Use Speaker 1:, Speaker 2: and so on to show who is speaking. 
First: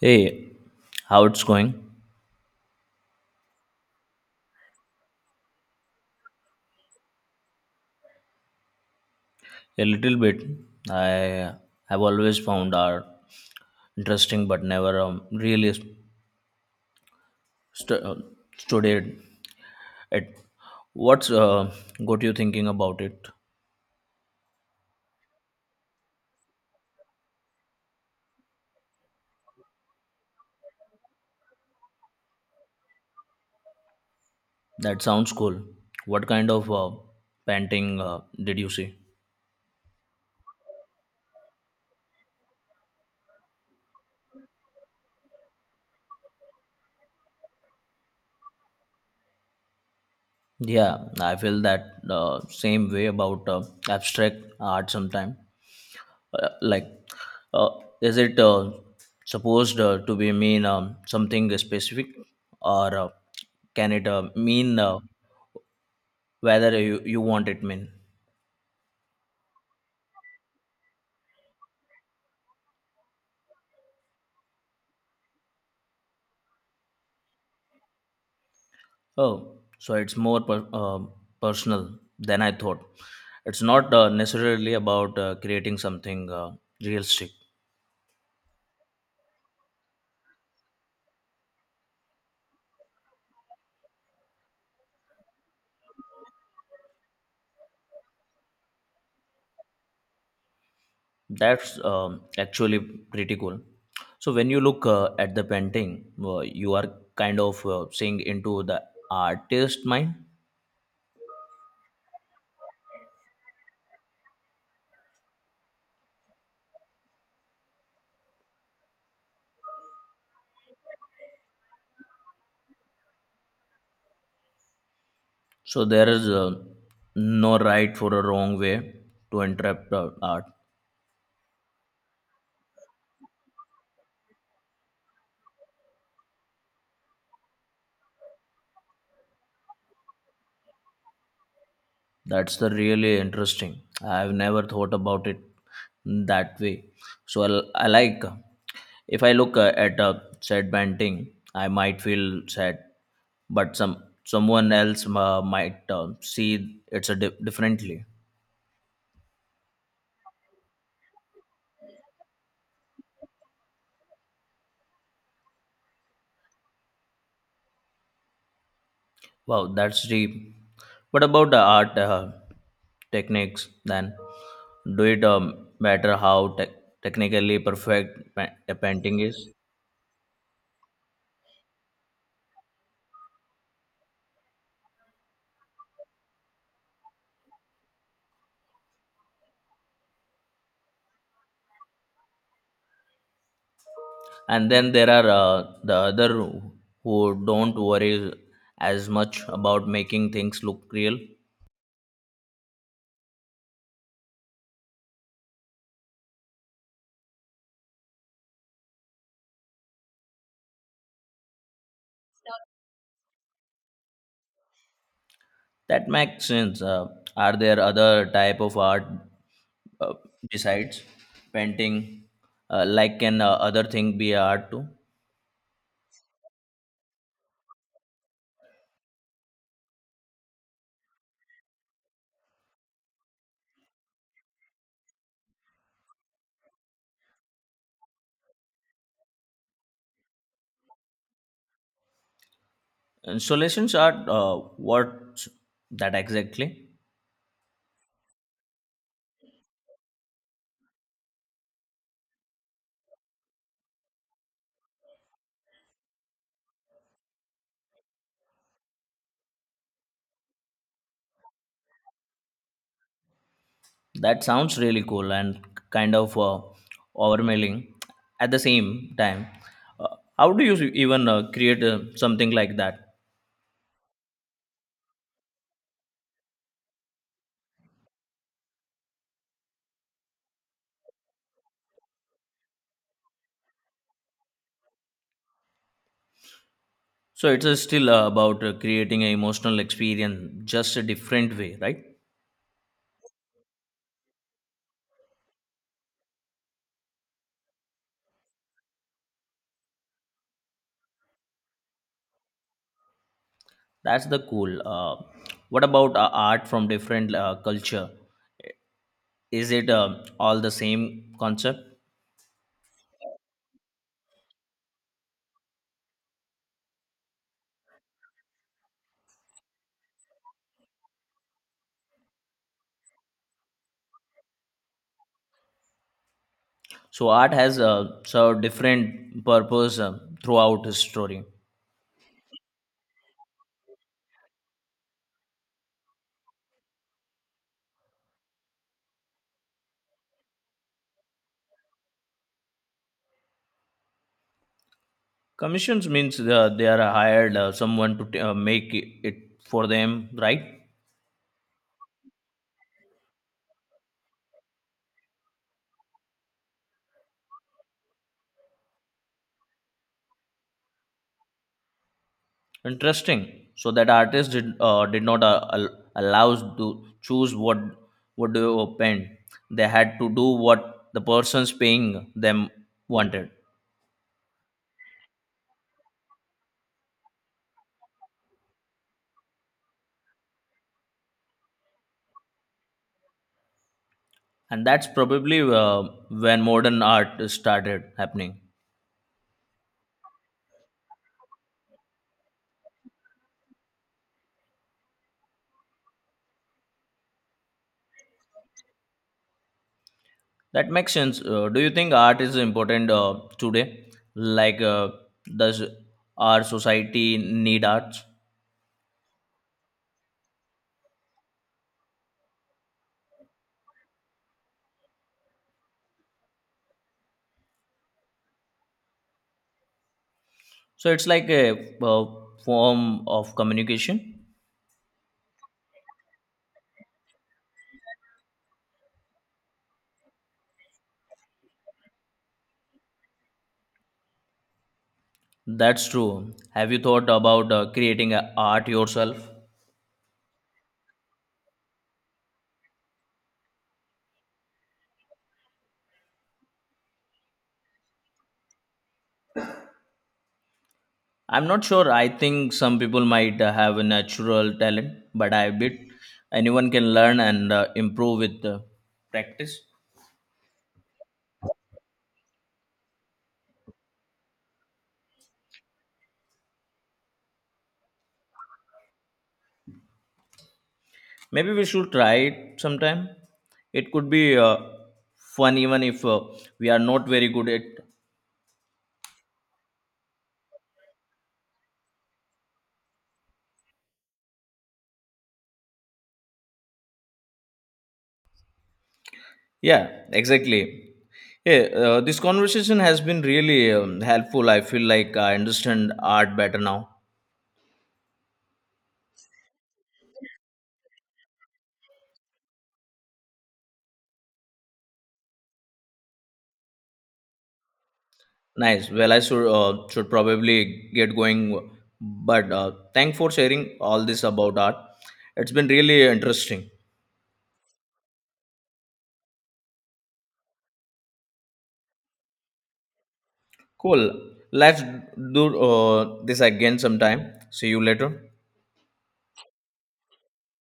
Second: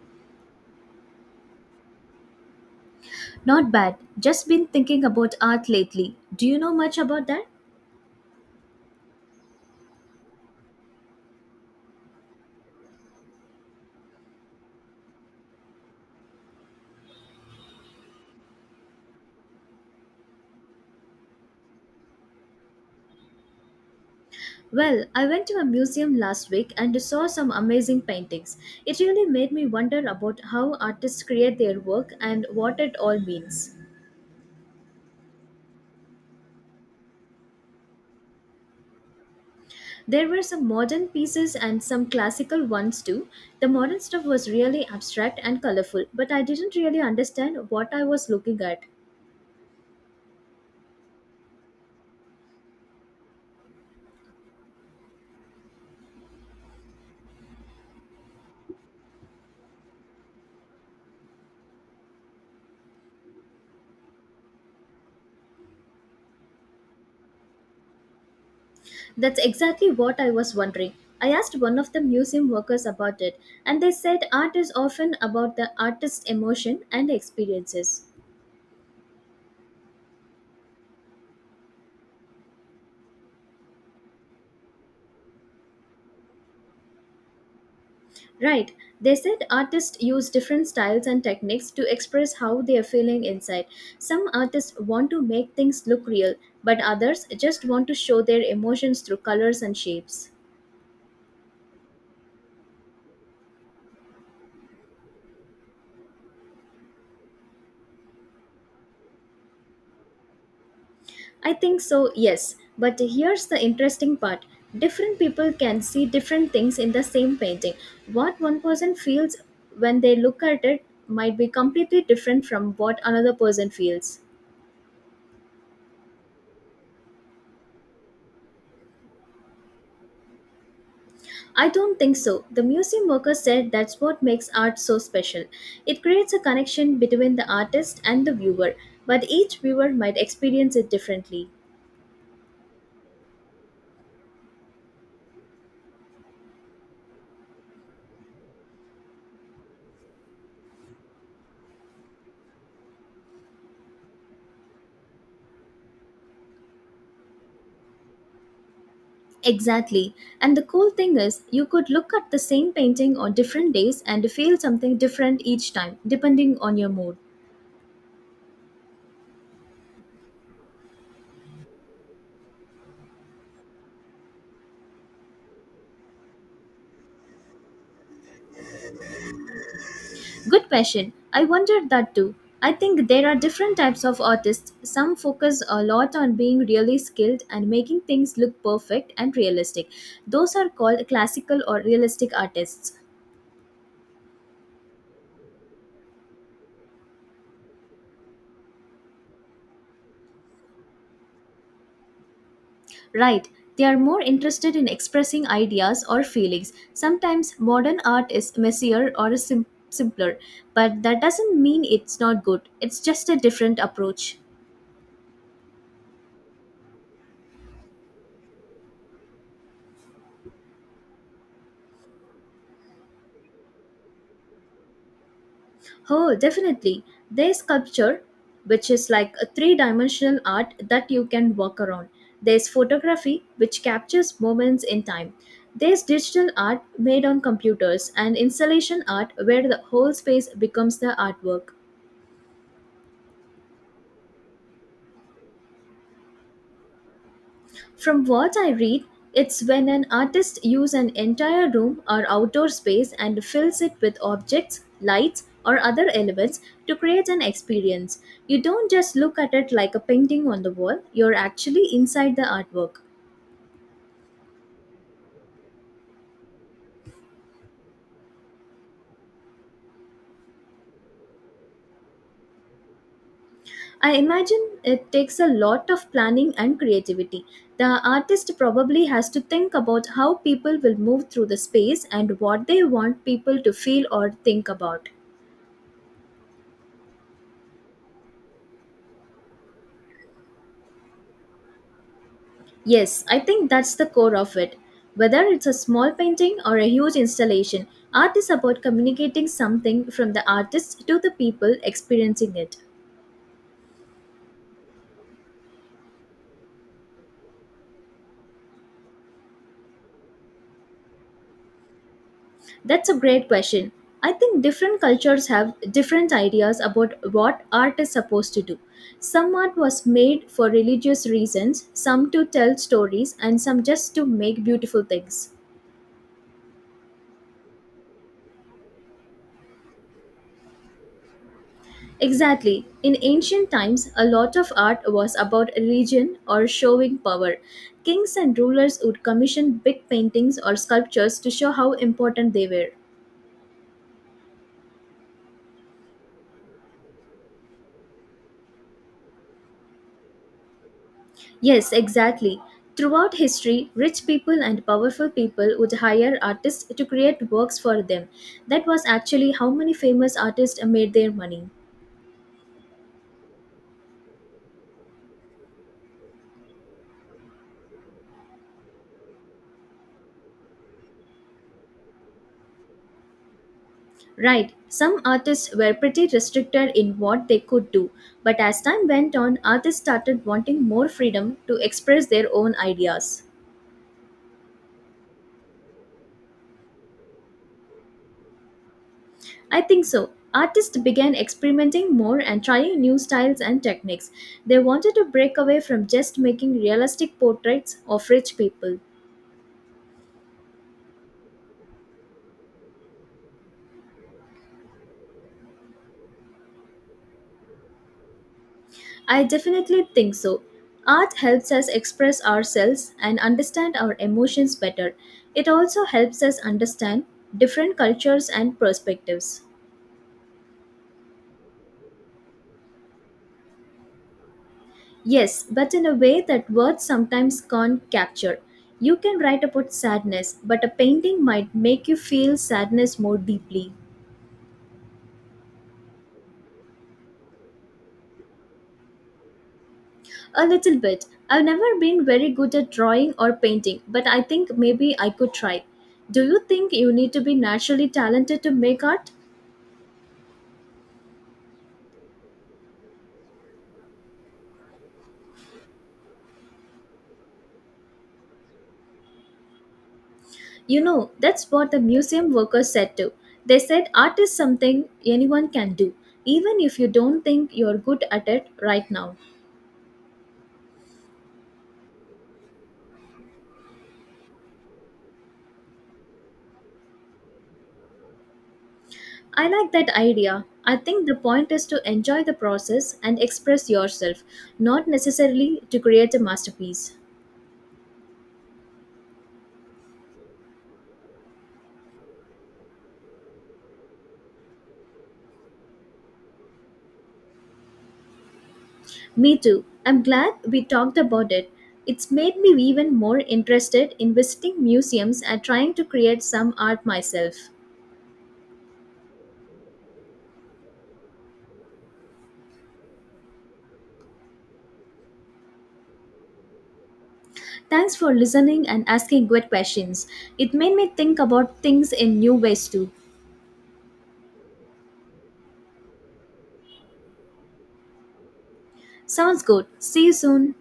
Speaker 1: Hey, how it's going?
Speaker 2: Not bad. Just been thinking about art lately. Do you know much about that?
Speaker 1: A little bit. I have always found art interesting, but never really stu- uh, studied it. What's got you thinking about it?
Speaker 2: Well, I went to a museum last week and saw some amazing paintings. It really made me wonder about how artists create their work and what it all means.
Speaker 1: That sounds cool. What kind of painting did you see?
Speaker 2: There were some modern pieces and some classical ones too. The modern stuff was really abstract and colorful, but I didn't really understand what I was looking at.
Speaker 1: Yeah, I feel that same way about abstract art sometime. uh, like uh, is it supposed to be mean something specific or can it mean whether you want it mean.
Speaker 2: That's exactly what I was wondering. I asked one of the museum workers about it, and they said art is often about the artist's emotion and experiences.
Speaker 1: Oh, so it's more personal than I thought. It's not necessarily about creating something realistic.
Speaker 2: Right, they said artists use different styles and techniques to express how they are feeling inside. Some artists want to make things look real, but others just want to show their emotions through colors and shapes.
Speaker 1: That's Actually pretty cool. So when you look at the painting you are kind of seeing into the artist mind.
Speaker 2: I think so, yes. But here's the interesting part, different people can see different things in the same painting. What one person feels when they look at it might be completely different from what another person feels.
Speaker 1: So there is no right for a wrong way to interpret art.
Speaker 2: I don't think so. The museum worker said that's what makes art so special. It creates a connection between the artist and the viewer, but each viewer might experience it differently.
Speaker 1: That's the really interesting. I've never thought about it that way. I like if I look at a sad painting, I might feel sad, but someone else might see it's a differently.
Speaker 2: Exactly. And the cool thing is, you could look at the same painting on different days and feel something different each time, depending on your mood.
Speaker 1: Wow, that's deep. What about the art techniques then? Do it matter how technically perfect a painting is?
Speaker 2: Good question. I wondered that too. I think there are different types of artists. Some focus a lot on being really skilled and making things look perfect and realistic. Those are called classical or realistic artists.
Speaker 1: And then there are the other who don't worry as much about making things look real.
Speaker 2: Right, they are more interested in expressing ideas or feelings. Sometimes modern art is messier or simpler, but that doesn't mean it's not good. It's just a different approach.
Speaker 1: That makes sense. Are there other type of art uh, besides painting? Like can other thing be art too?
Speaker 2: Oh, definitely. There's sculpture, which is like a three dimensional art that you can walk around. There's photography, which captures moments in time. There's digital art made on computers and installation art where the whole space becomes the artwork.
Speaker 1: Installations are what that exactly?
Speaker 2: From what I read, it's when an artist uses an entire room or outdoor space and fills it with objects, lights, or other elements to create an experience. You don't just look at it like a painting on the wall, you're actually inside the artwork.
Speaker 1: That sounds really cool and kind of overwhelming at the same time. Uh, how do you even create something like that?
Speaker 2: I imagine it takes a lot of planning and creativity. The artist probably has to think about how people will move through the space and what they want people to feel or think about.
Speaker 1: So it's still about creating an emotional experience, just a different way, right?
Speaker 2: Yes, I think that's the core of it. Whether it's a small painting or a huge installation, art is about communicating something from the artist to the people experiencing it.
Speaker 1: That's the cool. What about art from different culture? Is it all the same concept?
Speaker 2: That's a great question. I think different cultures have different ideas about what art is supposed to do. Some art was made for religious reasons, some to tell stories, and some just to make beautiful things.
Speaker 1: So art has served different purpose throughout his story.
Speaker 2: Exactly. In ancient times, a lot of art was about religion or showing power. Kings and rulers would commission big paintings or sculptures to show how important they were.
Speaker 1: Commissions means they are hired someone to make it for them, right?
Speaker 2: Yes, exactly. Throughout history, rich people and powerful people would hire artists to create works for them. That was actually how many famous artists made their money.
Speaker 1: Interesting. So that artist did not allows to choose what do you paint. They had to do what the persons paying them wanted,
Speaker 2: Right, some artists were pretty restricted in what they could do, but as time went on, artists started wanting more freedom to express their own ideas.
Speaker 1: and that's probably when modern art started happening.
Speaker 2: I think so. Artists began experimenting more and trying new styles and techniques. They wanted to break away from just making realistic portraits of rich people.
Speaker 1: That makes sense. Do you think art is important today? Like, does our society need arts?
Speaker 2: I definitely think so. Art helps us express ourselves and understand our emotions better. It also helps us understand different cultures and perspectives.
Speaker 1: So it's like a, form of communication.
Speaker 2: Yes, but in a way that words sometimes can't capture. You can write about sadness, but a painting might make you feel sadness more deeply.
Speaker 1: That's true. Have you thought about creating a art yourself?
Speaker 2: A little bit. I've never been very good at drawing or painting, but I think maybe I could try. Do you think you need to be naturally talented to make art?
Speaker 1: I'm not sure. I think some people might have a natural talent, but I bet anyone can learn and improve with practice.
Speaker 2: You know, that's what the museum workers said too. They said art is something anyone can do, even if you don't think you're good at it right now.
Speaker 1: Maybe we should try it sometime. It could be fun even if we are not very good at.
Speaker 2: I like that idea. I think the point is to enjoy the process and express yourself, not necessarily to create a masterpiece.
Speaker 1: Yeah, exactly. Yeah, this conversation has been really helpful. I feel like I understand art better now.
Speaker 2: Me too. I'm glad we talked about it. It's made me even more interested in visiting museums and trying to create some art myself.
Speaker 1: Nice. Well, I should probably get going, but thanks for sharing all this about art. It's been really interesting.
Speaker 2: Thanks for listening and asking good questions. It made me think about things in new ways too.
Speaker 1: Cool. Let's do this again sometime. See you later.
Speaker 2: Sounds good. See you soon.